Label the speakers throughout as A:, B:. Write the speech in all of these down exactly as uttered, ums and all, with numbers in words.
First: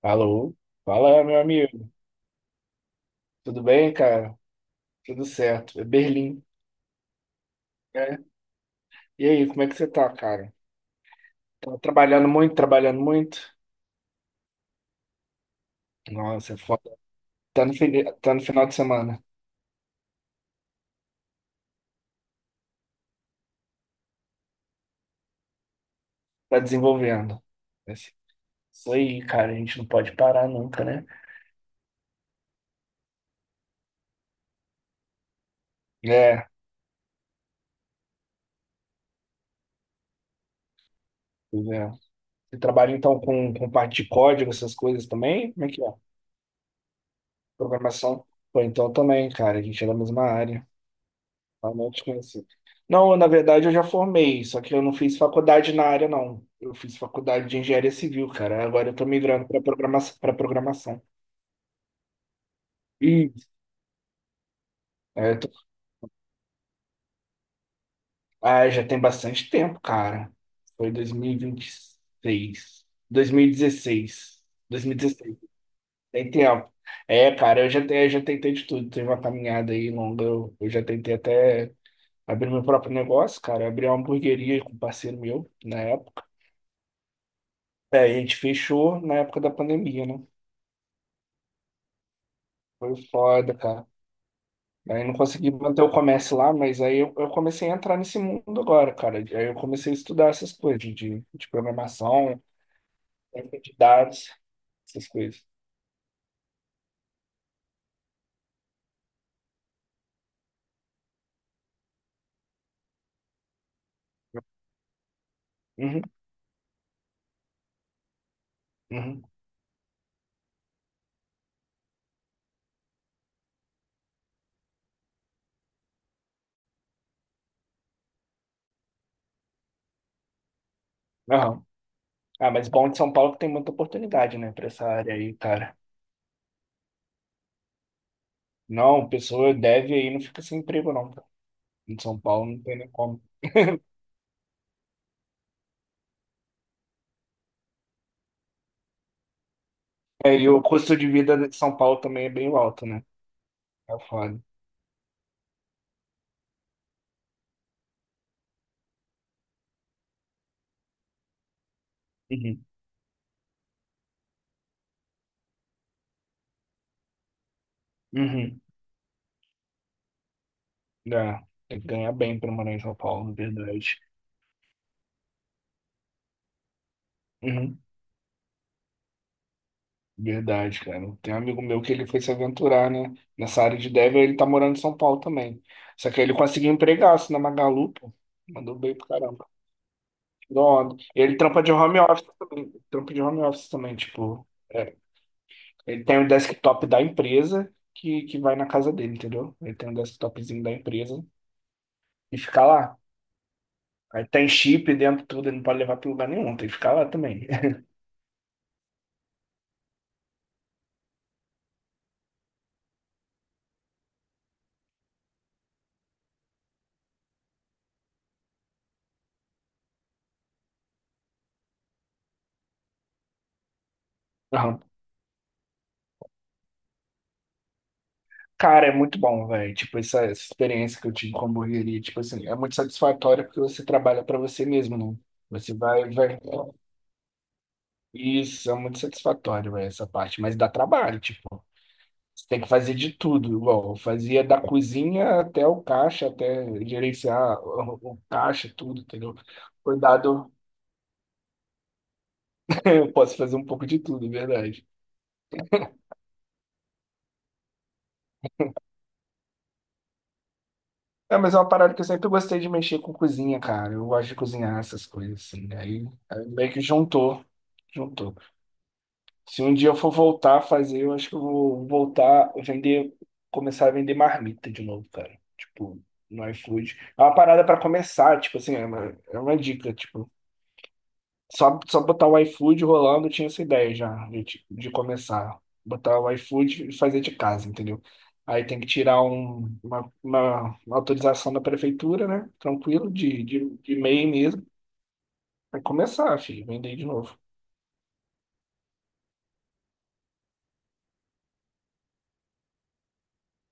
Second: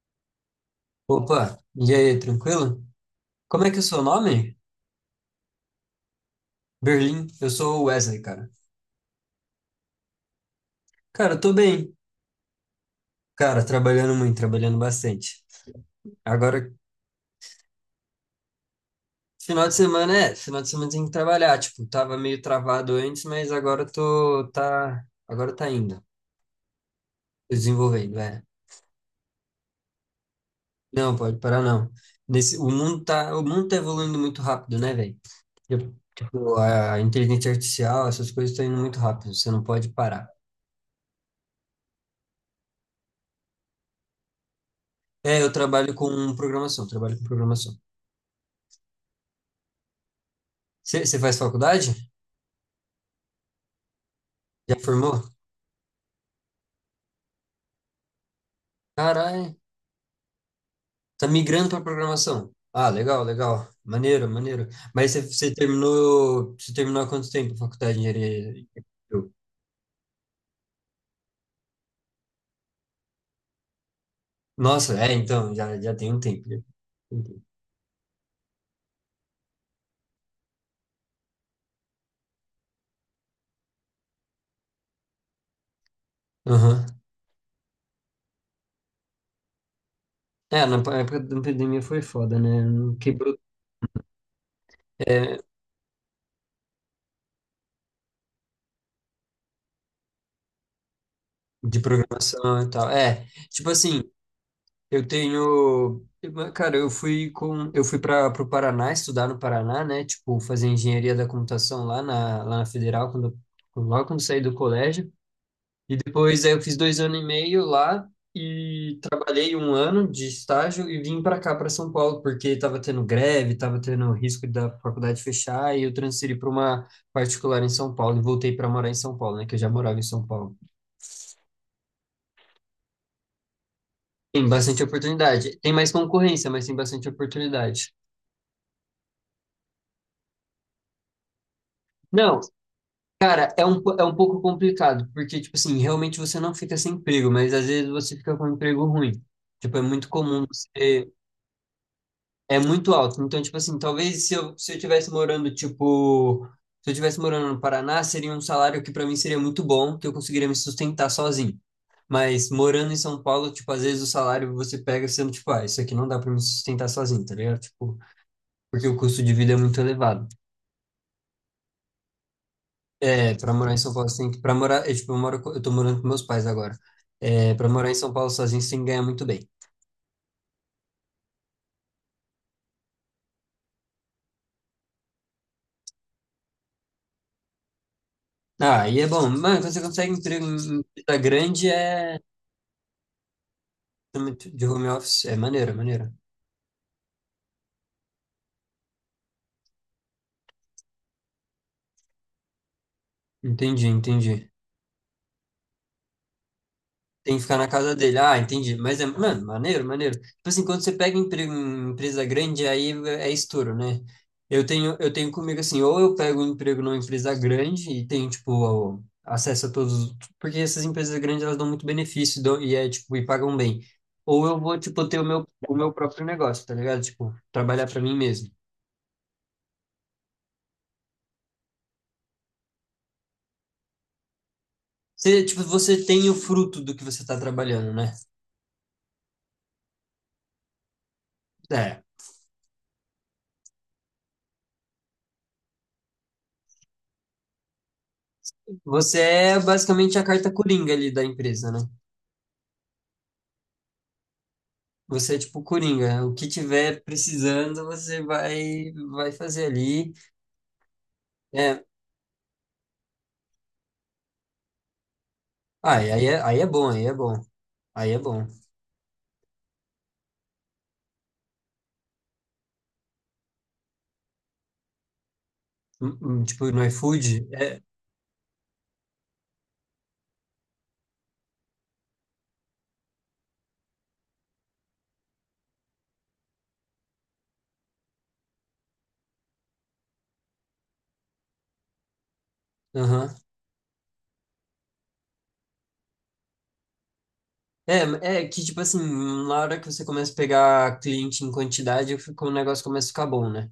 A: Alô? Fala, meu
B: Opa,
A: amigo.
B: e aí, tranquilo?
A: Tudo
B: Como é que é o
A: bem,
B: seu
A: cara?
B: nome?
A: Tudo certo. É Berlim,
B: Berlim, eu sou o
A: né?
B: Wesley, cara.
A: E aí, como é que você tá, cara?
B: Cara, eu tô
A: Tá
B: bem.
A: trabalhando muito, trabalhando muito?
B: Cara, trabalhando muito, trabalhando bastante.
A: Nossa, é
B: Agora,
A: foda. Tá no, fini- tá no final de semana.
B: final de semana é, final de semana tem que trabalhar, tipo, tava meio travado antes, mas agora eu tô, tá, agora tá indo,
A: Tá desenvolvendo.
B: tô
A: Esse-
B: desenvolvendo, é.
A: Isso aí, cara. A gente não pode parar nunca, né?
B: Não, pode parar não. Nesse, o mundo tá, o mundo tá evoluindo muito rápido, né, velho? Tipo,
A: É,
B: tipo, a inteligência artificial, essas coisas estão indo muito rápido, você não pode parar.
A: pois é. Você trabalha então com, com parte de código, essas coisas
B: É, eu
A: também? Como é que é?
B: trabalho com programação, trabalho com programação.
A: Programação? Pô, então também, cara. A gente é da mesma área.
B: Você faz
A: Ah, não te
B: faculdade?
A: conheci. Não, na verdade eu já formei, só que
B: Já
A: eu não fiz
B: formou?
A: faculdade na área, não. Eu fiz faculdade de engenharia civil, cara. Agora eu tô migrando
B: Caralho,
A: para programação, para programação.
B: tá migrando para programação. Ah, legal,
A: E
B: legal. Maneiro, maneiro. Mas
A: é, eu tô-
B: você terminou, você terminou há quanto tempo a faculdade de engenharia?
A: ah, já tem bastante tempo, cara. Foi dois Dois Dois mil mil e e mil e dois mil e dezesseis.
B: Nossa, é, então, já, já tem um
A: Tem
B: tempo. Já
A: tempo.
B: tem um
A: É,
B: tempo.
A: cara, eu já, te- eu já tentei de tudo. Teve uma caminhada aí longa. Eu, eu já tentei até abrir meu próprio negócio, cara. Abrir uma hamburgueria com um parceiro meu na época.
B: Aham.
A: É, e a gente fechou na época da pandemia, né?
B: É, na pa- época da pandemia foi foda, né? Não
A: Foi
B: quebrou,
A: foda, cara. Aí não
B: é,
A: consegui manter o comércio lá, mas aí eu, eu comecei a entrar nesse mundo agora, cara. Aí eu comecei a estudar essas coisas de, de de
B: de
A: programação,
B: programação e tal. É, tipo
A: de
B: assim,
A: dados,
B: eu
A: essas coisas.
B: tenho, cara, eu fui com, eu fui para o Paraná estudar no Paraná, né? Tipo, fazer engenharia da computação lá na, lá na Federal, quando, logo quando saí do colégio. E
A: Uhum,
B: depois aí eu fiz dois anos e meio lá e
A: uhum,
B: trabalhei um ano de estágio e vim para cá, para São Paulo, porque estava tendo greve, estava tendo risco da faculdade fechar e eu transferi para uma particular em São Paulo e voltei para morar em São Paulo, né? Que eu já morava em São Paulo.
A: aham. Ah, mas bom de São Paulo que tem muita oportunidade,
B: Tem
A: né, pra
B: bastante
A: essa área aí,
B: oportunidade. Tem
A: cara.
B: mais concorrência, mas tem bastante oportunidade.
A: Não, pessoa deve aí não fica sem emprego, não, cara. Em São
B: Não,
A: Paulo não tem nem como.
B: cara, é um, po- é um pouco complicado, porque, tipo assim, realmente você não fica sem emprego, mas às vezes você fica com um emprego ruim. Tipo, é muito
A: É,
B: comum
A: e o custo de
B: você...
A: vida de São Paulo também é bem
B: É
A: alto,
B: muito
A: né?
B: alto. Então, tipo assim,
A: É
B: talvez se
A: foda.
B: eu, se eu tivesse morando, tipo... Se eu tivesse morando no Paraná, seria um salário que pra mim seria muito bom, que eu conseguiria me sustentar sozinho. Mas
A: Uhum,
B: morando em São Paulo, tipo, às vezes o salário você pega sendo, tipo, ah, isso aqui não dá pra me sustentar sozinho, tá ligado? Tipo,
A: uhum.
B: porque o custo de vida é muito elevado.
A: É, tem que ganhar bem pra morar em São
B: É,
A: Paulo,
B: pra morar em São
A: verdade.
B: Paulo, você tem que, pra morar, eu, tipo, eu moro, co- eu tô morando com meus pais agora. É, pra
A: Uhum,
B: morar em São Paulo sozinho, você tem que ganhar muito bem.
A: verdade, cara. Tem um amigo meu que ele foi se aventurar, né? Nessa área de dev, ele tá morando em São Paulo também. Só que ele conseguiu empregaço na Magalu, pô. Mandou
B: Ah,
A: bem
B: e é
A: pro
B: bom,
A: caramba.
B: mano, quando você consegue emprego em em
A: Pronto.
B: empresa
A: Ele trampa
B: grande,
A: de home
B: é,
A: office também. Trampa de home office também, tipo.
B: de home
A: É.
B: office, é maneiro, é
A: Ele
B: maneiro.
A: tem o desktop da empresa que, que vai na casa dele, entendeu? Ele tem um desktopzinho da empresa e fica lá.
B: Entendi,
A: Aí tem
B: entendi.
A: chip dentro, tudo, ele não pode levar pra lugar nenhum, tem que ficar lá
B: Tem que
A: também.
B: ficar na casa dele. Ah, entendi. Mas é, mano, maneiro, maneiro. Tipo assim, quando você pega emprego em empresa grande, aí é estouro, né? Eu tenho, eu tenho comigo assim, ou eu pego um emprego numa empresa grande e tenho, tipo, o- acesso a todos. Porque essas empresas grandes, elas dão muito benefício dão- e, é, tipo, e pagam bem. Ou eu vou, tipo, ter o meu, o meu próprio negócio, tá ligado? Tipo, trabalhar pra mim mesmo.
A: Cara, é muito bom, velho. Tipo, essa, essa experiência que eu tive com a hamburgueria, tipo assim, é muito satisfatória porque você trabalha pra você mesmo, né?
B: Você, tipo,
A: Você
B: você
A: vai,
B: tem o
A: vai.
B: fruto do que você tá trabalhando, né?
A: Isso, é muito satisfatório, velho, essa parte. Mas dá trabalho, tipo.
B: É.
A: Você tem que fazer de tudo, igual. Eu fazia da cozinha até o caixa, até gerenciar o, o caixa, tudo,
B: Você
A: entendeu?
B: é basicamente a carta
A: Cuidado,
B: coringa ali da empresa, né?
A: eu posso fazer um pouco de tudo, é verdade.
B: Você é tipo Coringa, o que tiver precisando, você vai vai fazer ali.
A: É, mas é uma
B: É,
A: parada que eu sempre gostei de mexer com cozinha, cara. Eu gosto de cozinhar essas coisas, assim, né?
B: ah,
A: Aí,
B: e aí é,
A: aí
B: aí é
A: meio que
B: bom, aí é bom.
A: juntou,
B: Aí é
A: juntou.
B: bom.
A: Se um dia eu for voltar a fazer, eu acho que eu vou voltar a vender, começar a vender marmita de novo, cara. Tipo,
B: Hum, hum.
A: no
B: Tipo, no
A: iFood. É uma
B: iFood,
A: parada
B: é.
A: pra começar, tipo assim, é uma, é uma dica, tipo, só, só botar o iFood rolando, eu tinha essa ideia já, de, tipo, de começar. Botar o iFood e fazer de casa, entendeu? Aí tem que tirar um- uma, uma- uma autorização da prefeitura, né? Tranquilo,
B: Aham.
A: de, de, de MEI mesmo. Aí começar, filho, vender de novo.
B: É, é que, tipo assim, na hora que você começa a pegar cliente em quantidade, fica- o negócio começa a ficar bom, né?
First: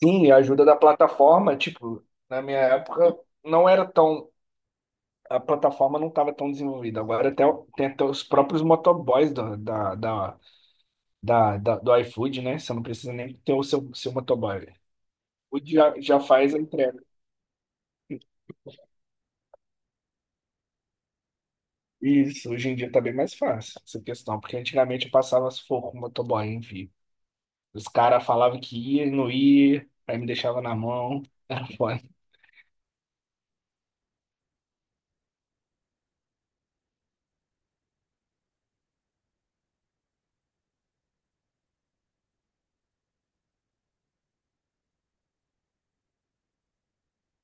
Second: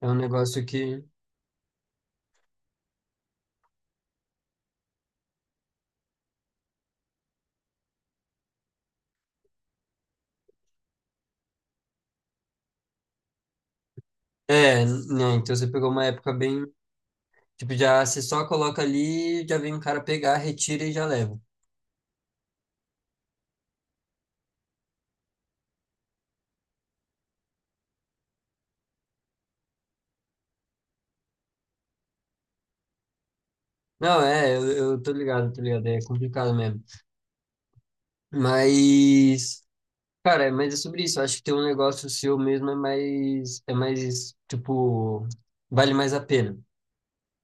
B: É um
A: Sim, a
B: negócio
A: ajuda da
B: que...
A: plataforma, tipo, na minha época não era tão. A plataforma não estava tão desenvolvida. Agora até, o- tem até os próprios motoboys do, da, da, da, da- do iFood, né? Você não precisa nem ter o seu, seu motoboy.
B: É, né? Então
A: O
B: você
A: iFood
B: pegou
A: já,
B: uma
A: já
B: época
A: faz a
B: bem...
A: entrega.
B: Tipo, já você só coloca ali, já vem um cara pegar, retira e já leva.
A: Isso, hoje em dia tá bem mais fácil essa questão, porque antigamente eu passava sufoco com o motoboy, enfim. Os caras falavam que ia e não ia, aí me deixava na mão. Era foda.
B: Não, é, eu, eu tô ligado, tô ligado. É complicado mesmo. Mas... Cara, mas é sobre isso. Eu acho que ter um negócio seu mesmo é mais, é mais, tipo, vale mais a pena.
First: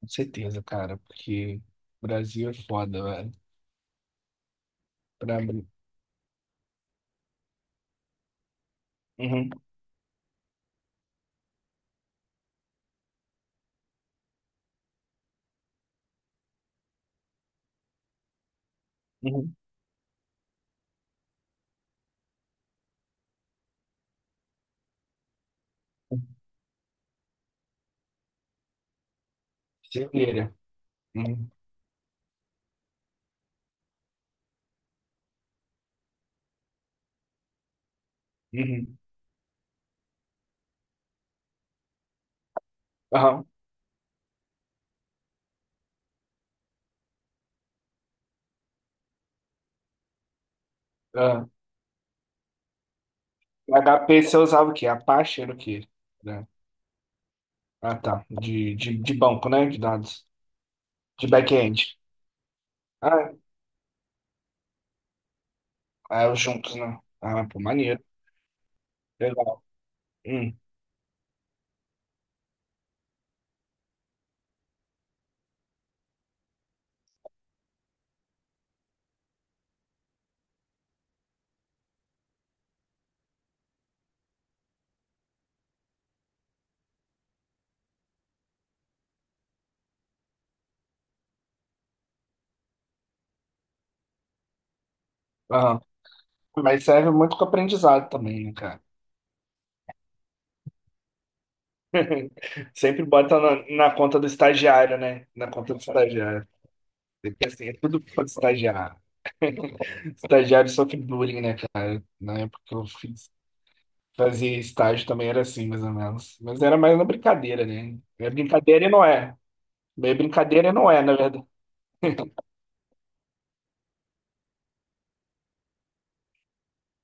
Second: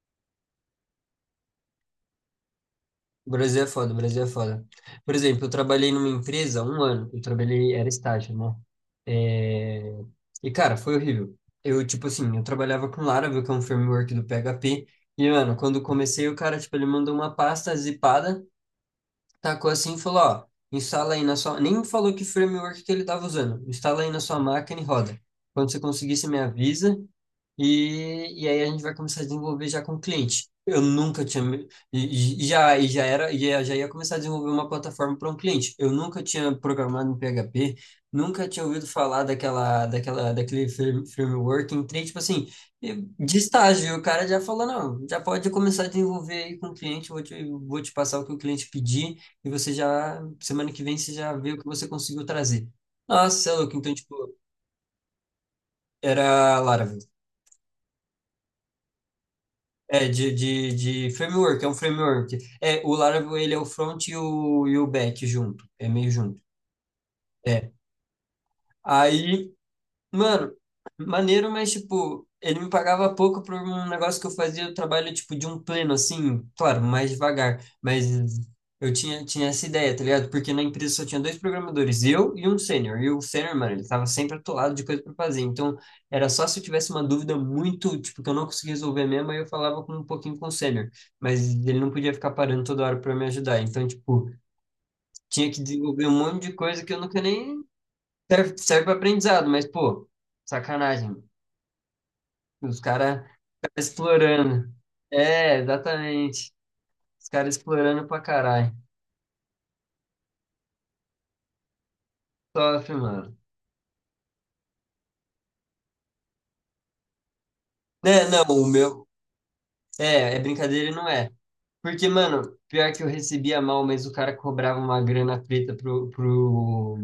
A: Com certeza, cara, porque o Brasil é foda,
B: O
A: velho.
B: Brasil é foda, o Brasil é foda. Por
A: Pra
B: exemplo, eu
A: mim.
B: trabalhei numa empresa há um ano. Eu trabalhei, era estágio, né?
A: Uhum.
B: É. E, cara, foi horrível. Eu, tipo assim, eu trabalhava com Laravel, que é um framework do P H P. E, mano, quando comecei, o cara, tipo, ele mandou uma pasta zipada.
A: Uhum.
B: Tacou assim e falou, ó, instala aí na sua... Nem me falou que framework que ele estava usando. Instala aí na sua máquina e roda. Quando você conseguir, você me avisa. E, e aí a gente vai começar a desenvolver já com o cliente.
A: Silveira.
B: Eu nunca tinha...
A: Uhum.
B: E, e já, e já era... E já já ia começar a desenvolver uma plataforma para um cliente. Eu nunca tinha programado em P H P. Nunca tinha ouvido
A: Uhum.
B: falar daquela, daquela, daquele frame- framework. Entrei, tipo assim, de
A: Aham.
B: estágio. E o cara já falou, não, já pode começar a desenvolver aí com o cliente. Vou te, vou te passar o que o cliente pedir e você já, semana que vem, você já
A: Ah,
B: vê o que você conseguiu trazer. Nossa, você é louco. Então, tipo,
A: H P você usava o quê? Apache era o quê? Né?
B: era Laravel.
A: Ah, tá. De, de, de banco, né? De
B: É,
A: dados.
B: de, de, de
A: De
B: framework, é um
A: back-end.
B: framework. É, o
A: Ah,
B: Laravel, ele é o front e o, e o back junto, é meio
A: é, é,
B: junto.
A: os juntos, né? Ah, pô,
B: É.
A: maneiro.
B: Aí,
A: Legal.
B: mano,
A: Hum.
B: maneiro, mas, tipo, ele me pagava pouco por um negócio que eu fazia o trabalho, tipo, de um pleno, assim, claro, mais devagar, mas eu tinha, tinha essa ideia, tá ligado? Porque na empresa só tinha dois programadores, eu e um sênior, e o sênior, mano, ele tava sempre atolado de coisa pra fazer, então era só se eu tivesse uma dúvida muito, tipo, que eu não conseguia resolver mesmo, aí eu falava com um pouquinho com o sênior, mas ele não podia ficar parando toda hora pra me ajudar, então, tipo, tinha que
A: Aham.
B: desenvolver um monte de coisa
A: Mas
B: que eu
A: serve
B: nunca
A: muito com
B: nem...
A: aprendizado também, né,
B: Serve,
A: cara?
B: serve para aprendizado, mas, pô... Sacanagem. Os
A: Sempre
B: caras
A: bota na, na conta do
B: explorando.
A: estagiário, né? Na
B: É,
A: conta do estagiário.
B: exatamente. Os
A: Porque
B: caras
A: assim, é tudo
B: explorando pra
A: conta do
B: caralho.
A: estagiário. Estagiário sofre bullying, né, cara? Na época que eu
B: Sofre,
A: fiz
B: mano.
A: Fazia estágio também, era assim, mais ou menos. Mas era mais na brincadeira, né?
B: Né,
A: É
B: não, o
A: brincadeira e não
B: meu.
A: é. É
B: É, é
A: brincadeira e
B: brincadeira
A: não
B: e
A: é,
B: não
A: na
B: é.
A: verdade.
B: Porque, mano, pior que eu recebia mal, mas o cara cobrava uma grana preta pro, pro,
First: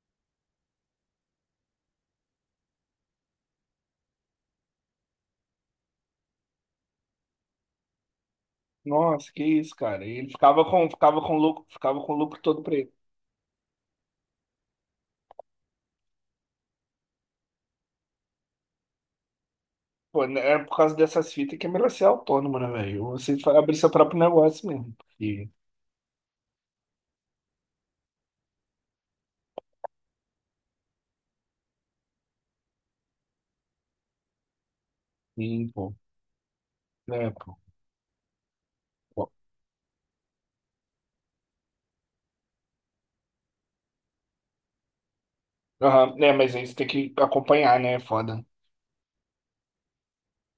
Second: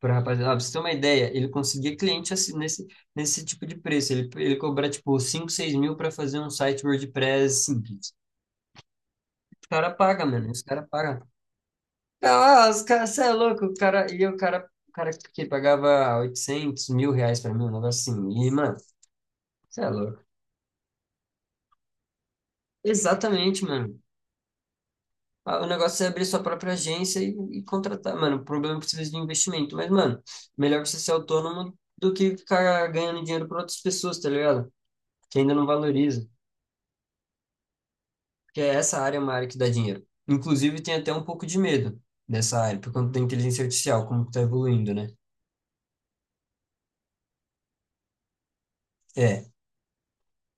B: pro rapaziada. Ah, pra você ter uma ideia, ele conseguia cliente assim, nesse, nesse tipo de preço. Ele, ele cobra, tipo, cinco seis mil pra fazer um site WordPress simples.
A: Nossa, que
B: Os
A: isso,
B: caras
A: cara. E
B: pagam,
A: ele
B: mano. Os
A: ficava
B: cara
A: com, ficava
B: paga.
A: com lucro, ficava com o lucro todo
B: Ah,
A: pra
B: os
A: ele.
B: caras, você é louco, o cara, e o cara, o cara que pagava oitocentos mil reais pra mim, um negócio assim, e, mano, você é louco.
A: Pô, né, é por causa dessas fitas que é melhor ser autônomo, né, velho? Ou Você fa-
B: Exatamente,
A: abrir seu
B: mano.
A: próprio negócio mesmo. E,
B: Ah, o negócio é abrir sua própria agência e, e contratar, mano, o problema é que precisa de investimento, mas, mano, melhor você ser autônomo do que ficar ganhando dinheiro para outras pessoas, tá ligado? Que ainda não
A: e pô,
B: valoriza,
A: né, pô.
B: porque essa área é
A: Pô.
B: uma área que dá dinheiro. Inclusive, tem até um pouco de medo dessa área, por conta da inteligência artificial, como que tá evoluindo, né?
A: Aham, né, mas aí você tem que acompanhar, né? É foda.
B: É,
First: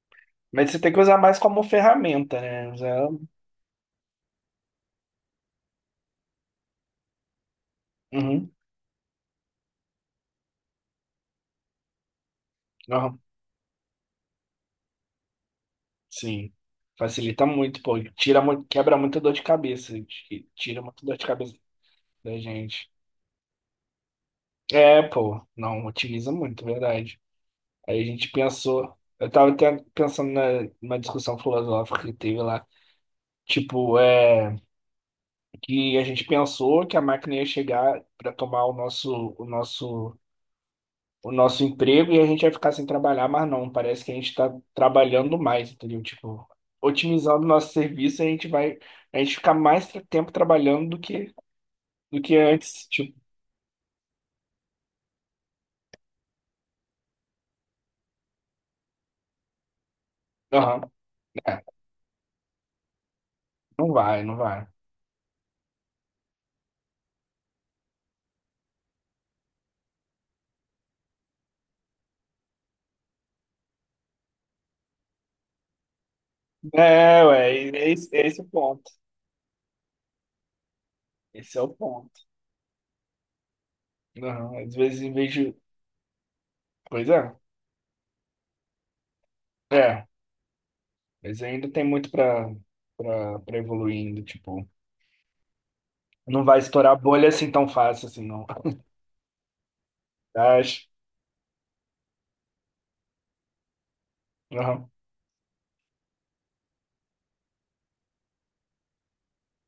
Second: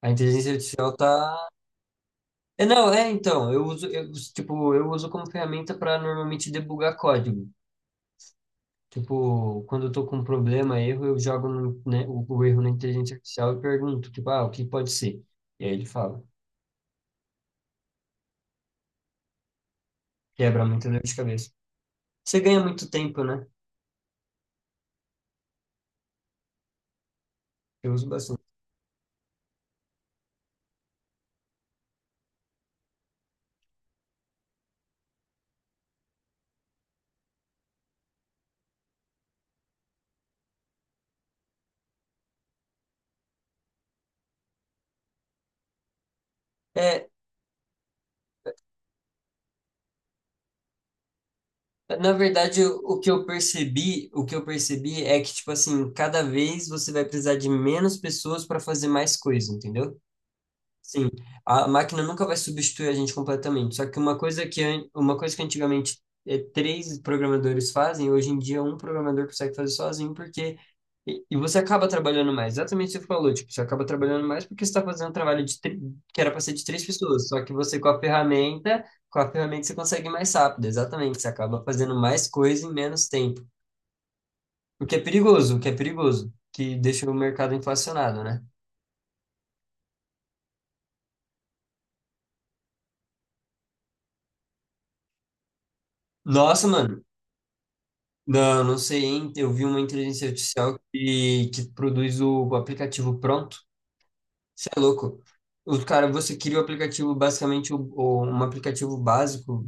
B: a inteligência
A: Mas você tem
B: artificial
A: que usar mais
B: tá.
A: como ferramenta,
B: É,
A: né?
B: não,
A: Usar.
B: é, então, eu uso, eu, uso- tipo, eu uso como ferramenta para normalmente debugar código.
A: Uhum.
B: Tipo, quando eu tô com um problema, erro, eu jogo no, né, o, o erro na inteligência
A: Aham.
B: artificial e pergunto, tipo, ah, o que pode ser? E aí ele fala,
A: Sim. Facilita muito, pô. Tira, mu- quebra muita dor de cabeça. t-
B: quebra
A: Tira
B: muita dor
A: muita
B: de
A: dor de
B: cabeça.
A: cabeça da
B: Você ganha muito
A: gente.
B: tempo, né?
A: É, pô. Não, otimiza muito, verdade.
B: Eu
A: Aí a
B: uso
A: gente
B: bastante.
A: pensou. Eu tava até pensando na, numa discussão filosófica que teve lá. Tipo, é, que a gente pensou que a máquina ia chegar pra tomar o nosso, o nosso o nosso emprego e a gente vai ficar sem trabalhar, mas não, parece que a gente está trabalhando mais, entendeu? Tipo,
B: É,
A: otimizando o nosso serviço, a gente vai, a gente fica mais tra- tempo trabalhando do que,
B: na
A: do que
B: verdade, o,
A: antes,
B: o que
A: tipo,
B: eu percebi, o que eu percebi é que, tipo assim, cada vez você vai precisar de menos pessoas para fazer mais coisa, entendeu?
A: aham,
B: Sim,
A: é,
B: a máquina nunca vai substituir a gente completamente. Só
A: não
B: que uma
A: vai, não
B: coisa que,
A: vai.
B: an- uma coisa que antigamente eh, três programadores fazem, hoje em dia um programador consegue fazer sozinho, porque. E, e você acaba trabalhando mais. Exatamente o que você falou, tipo, você acaba trabalhando mais porque você está fazendo um trabalho de, tri- que era para ser de três
A: É,
B: pessoas. Só que
A: ué,
B: você, com
A: é
B: a
A: esse, é esse o
B: ferramenta,
A: ponto,
B: com a ferramenta você consegue ir mais rápido. Exatamente, você
A: esse
B: acaba
A: é o
B: fazendo
A: ponto.
B: mais coisa em menos tempo.
A: Aham, às
B: O que é
A: vezes em vez de,
B: perigoso, o que é perigoso, que deixa
A: pois
B: o
A: é,
B: mercado inflacionado, né?
A: é, mas ainda tem muito para para para evoluindo, tipo, não vai
B: Nossa,
A: estourar a
B: mano.
A: bolha assim tão fácil assim, não.
B: Não, não sei, hein? Eu vi uma inteligência artificial
A: Acho.
B: que, que produz o aplicativo pronto. Você é
A: Aham,
B: louco. O cara, você cria o aplicativo, basicamente, o, o- um aplicativo básico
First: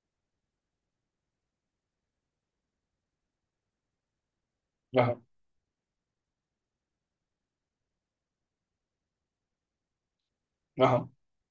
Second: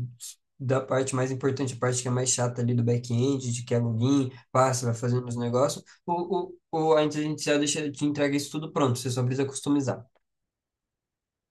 B: da parte mais importante, a parte que é mais chata ali do back-end, de que é login, passa, vai
A: aham,
B: fazendo os negócios. O, o, o- a inteligência artificial deixa, te entrega isso tudo pronto, você só precisa customizar.
A: aham.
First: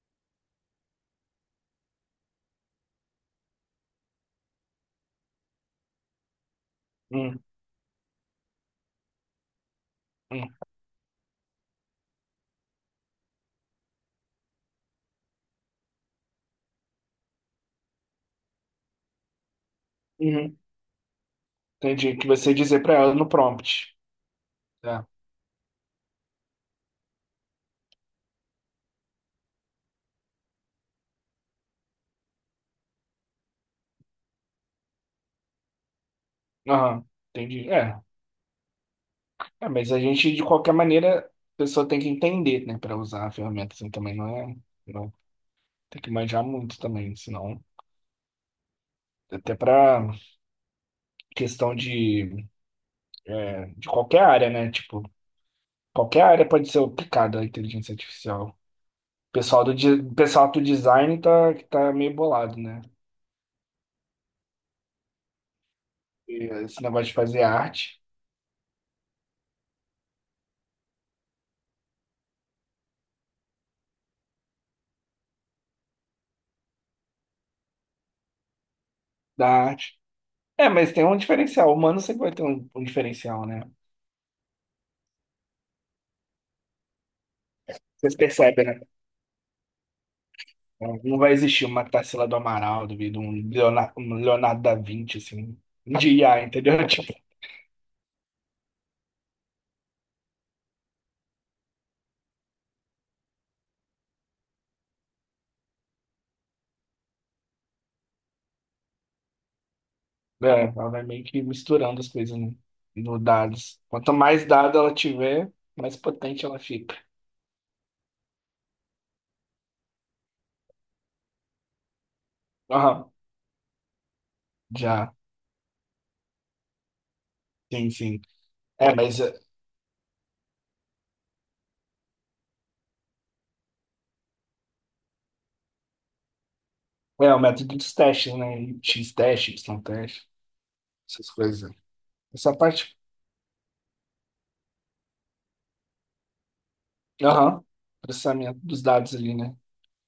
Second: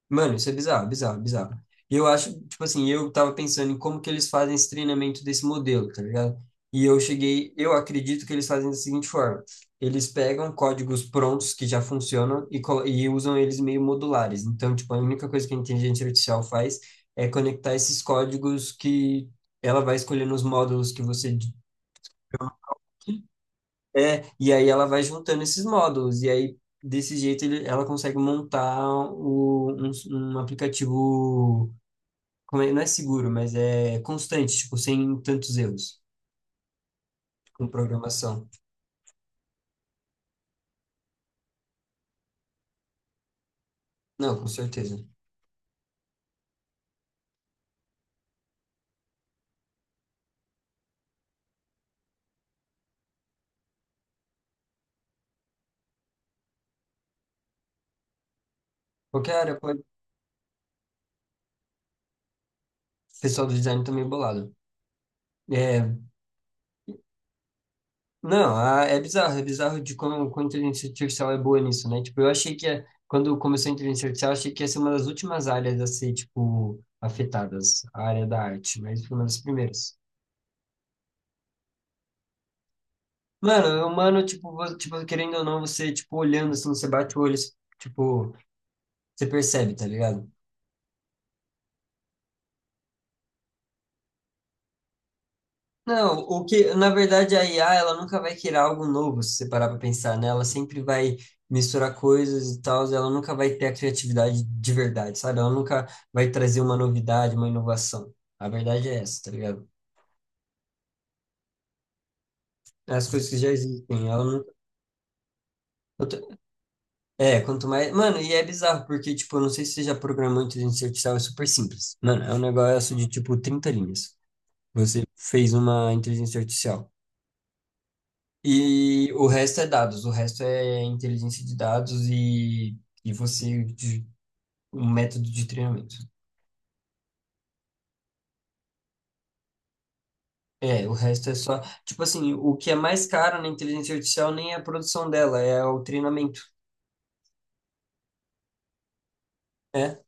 B: Mano, isso é bizarro, bizarro, bizarro. E eu acho, tipo assim, eu tava pensando em como que eles fazem esse treinamento desse modelo, tá ligado? E eu
A: Hum,
B: cheguei, eu acredito que eles fazem da seguinte forma: eles
A: hum.
B: pegam códigos prontos que já funcionam e, co- e usam eles meio modulares. Então, tipo, a única coisa que a inteligência artificial faz é conectar esses códigos que ela vai escolher nos
A: Uhum.
B: módulos que você d-
A: Entendi. Que você dizer pra ela no prompt.
B: é, e aí ela vai
A: Tá.
B: juntando esses módulos, e aí desse jeito ele- ela consegue montar o- um, um aplicativo como é- não é seguro, mas é constante, tipo, sem tantos erros
A: Aham.
B: com
A: Entendi. É.
B: programação.
A: É, mas a gente, de qualquer maneira, a pessoa tem que entender, né, pra usar a ferramenta assim também. Não
B: Não, com
A: é.
B: certeza.
A: Não, tem que manjar muito também, senão. Até pra questão de, é, de qualquer área, né? Tipo, qualquer área pode ser aplicada à inteligência artificial. O
B: Qualquer área
A: pessoal do,
B: pode.
A: de- o pessoal do design tá, que tá meio bolado, né?
B: O pessoal do design tá meio bolado. É,
A: E esse negócio de fazer arte,
B: não, a- é bizarro, é bizarro de como, como, a inteligência artificial é boa nisso, né? Tipo, eu achei que é- quando começou a inteligência artificial, eu achei que ia ser uma das últimas áreas a ser, tipo, afetadas, a área da arte, mas foi uma das
A: da
B: primeiras.
A: arte. É, mas tem um diferencial. O humano sempre vai ter um um diferencial, né?
B: Mano, humano, tipo, vo- tipo, querendo ou não, você, tipo, olhando, assim, você bate o olho,
A: Vocês
B: tipo,
A: percebem, né?
B: você percebe, tá ligado?
A: Não vai existir uma Tarsila do Amaral, duvido, um Leonardo, um Leonardo da Vinci, assim, de
B: Não, o
A: I A,
B: que,
A: entendeu?
B: na
A: Tipo,
B: verdade, a i a, ela nunca vai criar algo novo, se você parar para pensar, né? Ela sempre vai misturar coisas e tal, ela nunca vai ter a criatividade de verdade, sabe? Ela nunca vai trazer uma novidade, uma inovação. A verdade é essa, tá ligado?
A: é, ela vai meio que misturando as coisas no,
B: É. As
A: no
B: coisas que já
A: dados.
B: existem,
A: Quanto
B: ela
A: mais
B: nunca...
A: dado ela tiver, mais
B: eu tô-
A: potente ela fica.
B: É, quanto mais... Mano, e é bizarro, porque, tipo, eu não sei se você já programou inteligência artificial, é super simples. Mano, é um negócio de,
A: Aham,
B: tipo, trinta linhas. Você
A: já,
B: fez uma inteligência artificial.
A: sim, sim. É,
B: E
A: mas
B: o
A: é,
B: resto é dados, o resto é inteligência de dados e, e você, de- um método de treinamento.
A: é o método dos testes, né? X-teste, Y-teste,
B: É, o resto
A: essas
B: é só,
A: coisas.
B: tipo assim, o
A: Essa
B: que é
A: parte,
B: mais caro na inteligência artificial nem é a produção dela, é o treinamento.
A: aham, processamento dos dados ali, né?
B: É,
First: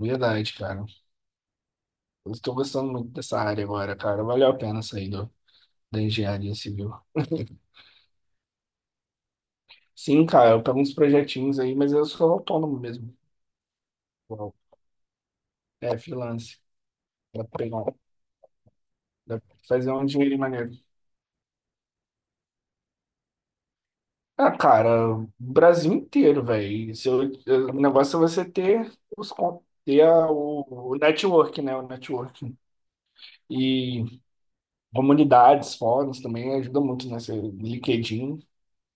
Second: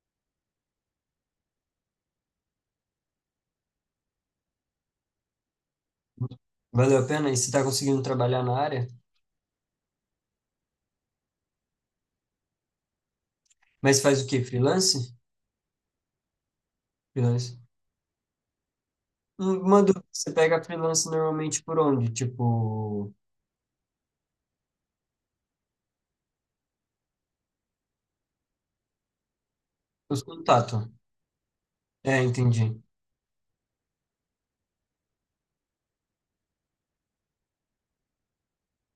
A: Verdade, cara. Eu estou gostando muito dessa área agora, cara. Valeu a pena sair do, da engenharia civil.
B: valeu a pena? E você tá conseguindo trabalhar na área?
A: Sim, cara, eu pego uns projetinhos aí, mas eu sou autônomo mesmo.
B: Mas faz o quê?
A: Uau.
B: Freelance?
A: É, freelance. Dá
B: Freelance.
A: pra pegar, dá pra
B: Hum. Uma
A: fazer
B: dúvida,
A: um
B: você
A: dinheiro
B: pega
A: maneiro.
B: freelance normalmente por onde? Tipo,
A: Ah, cara, o Brasil inteiro, velho. Seu- O negócio é você ter os con- ter
B: os
A: a-
B: contatos.
A: o, o network, né? O
B: É,
A: network.
B: entendi.
A: E comunidades, fóruns também ajuda muito, né? Você- LinkedIn,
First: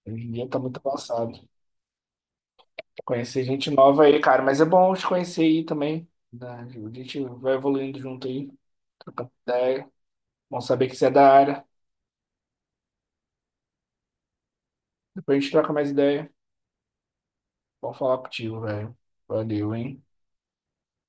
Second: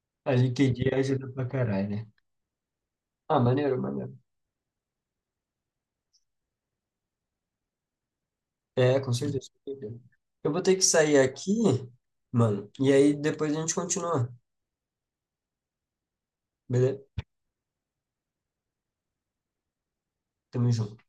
A: hoje em
B: A
A: dia tá muito
B: LinkedIn ajuda
A: avançado.
B: pra caralho, né? Ah,
A: Conhecer gente
B: maneiro,
A: nova
B: maneiro.
A: aí, cara, mas é bom te conhecer aí também, né? A gente vai evoluindo junto aí,
B: É, com
A: trocando
B: certeza.
A: ideia.
B: Eu
A: Bom
B: vou ter que
A: saber que você é
B: sair
A: da
B: aqui,
A: área.
B: mano. E aí depois a gente continua,
A: Depois a gente troca mais ideia.
B: beleza?
A: Bom falar contigo, velho. Valeu, hein?
B: Tamo junto.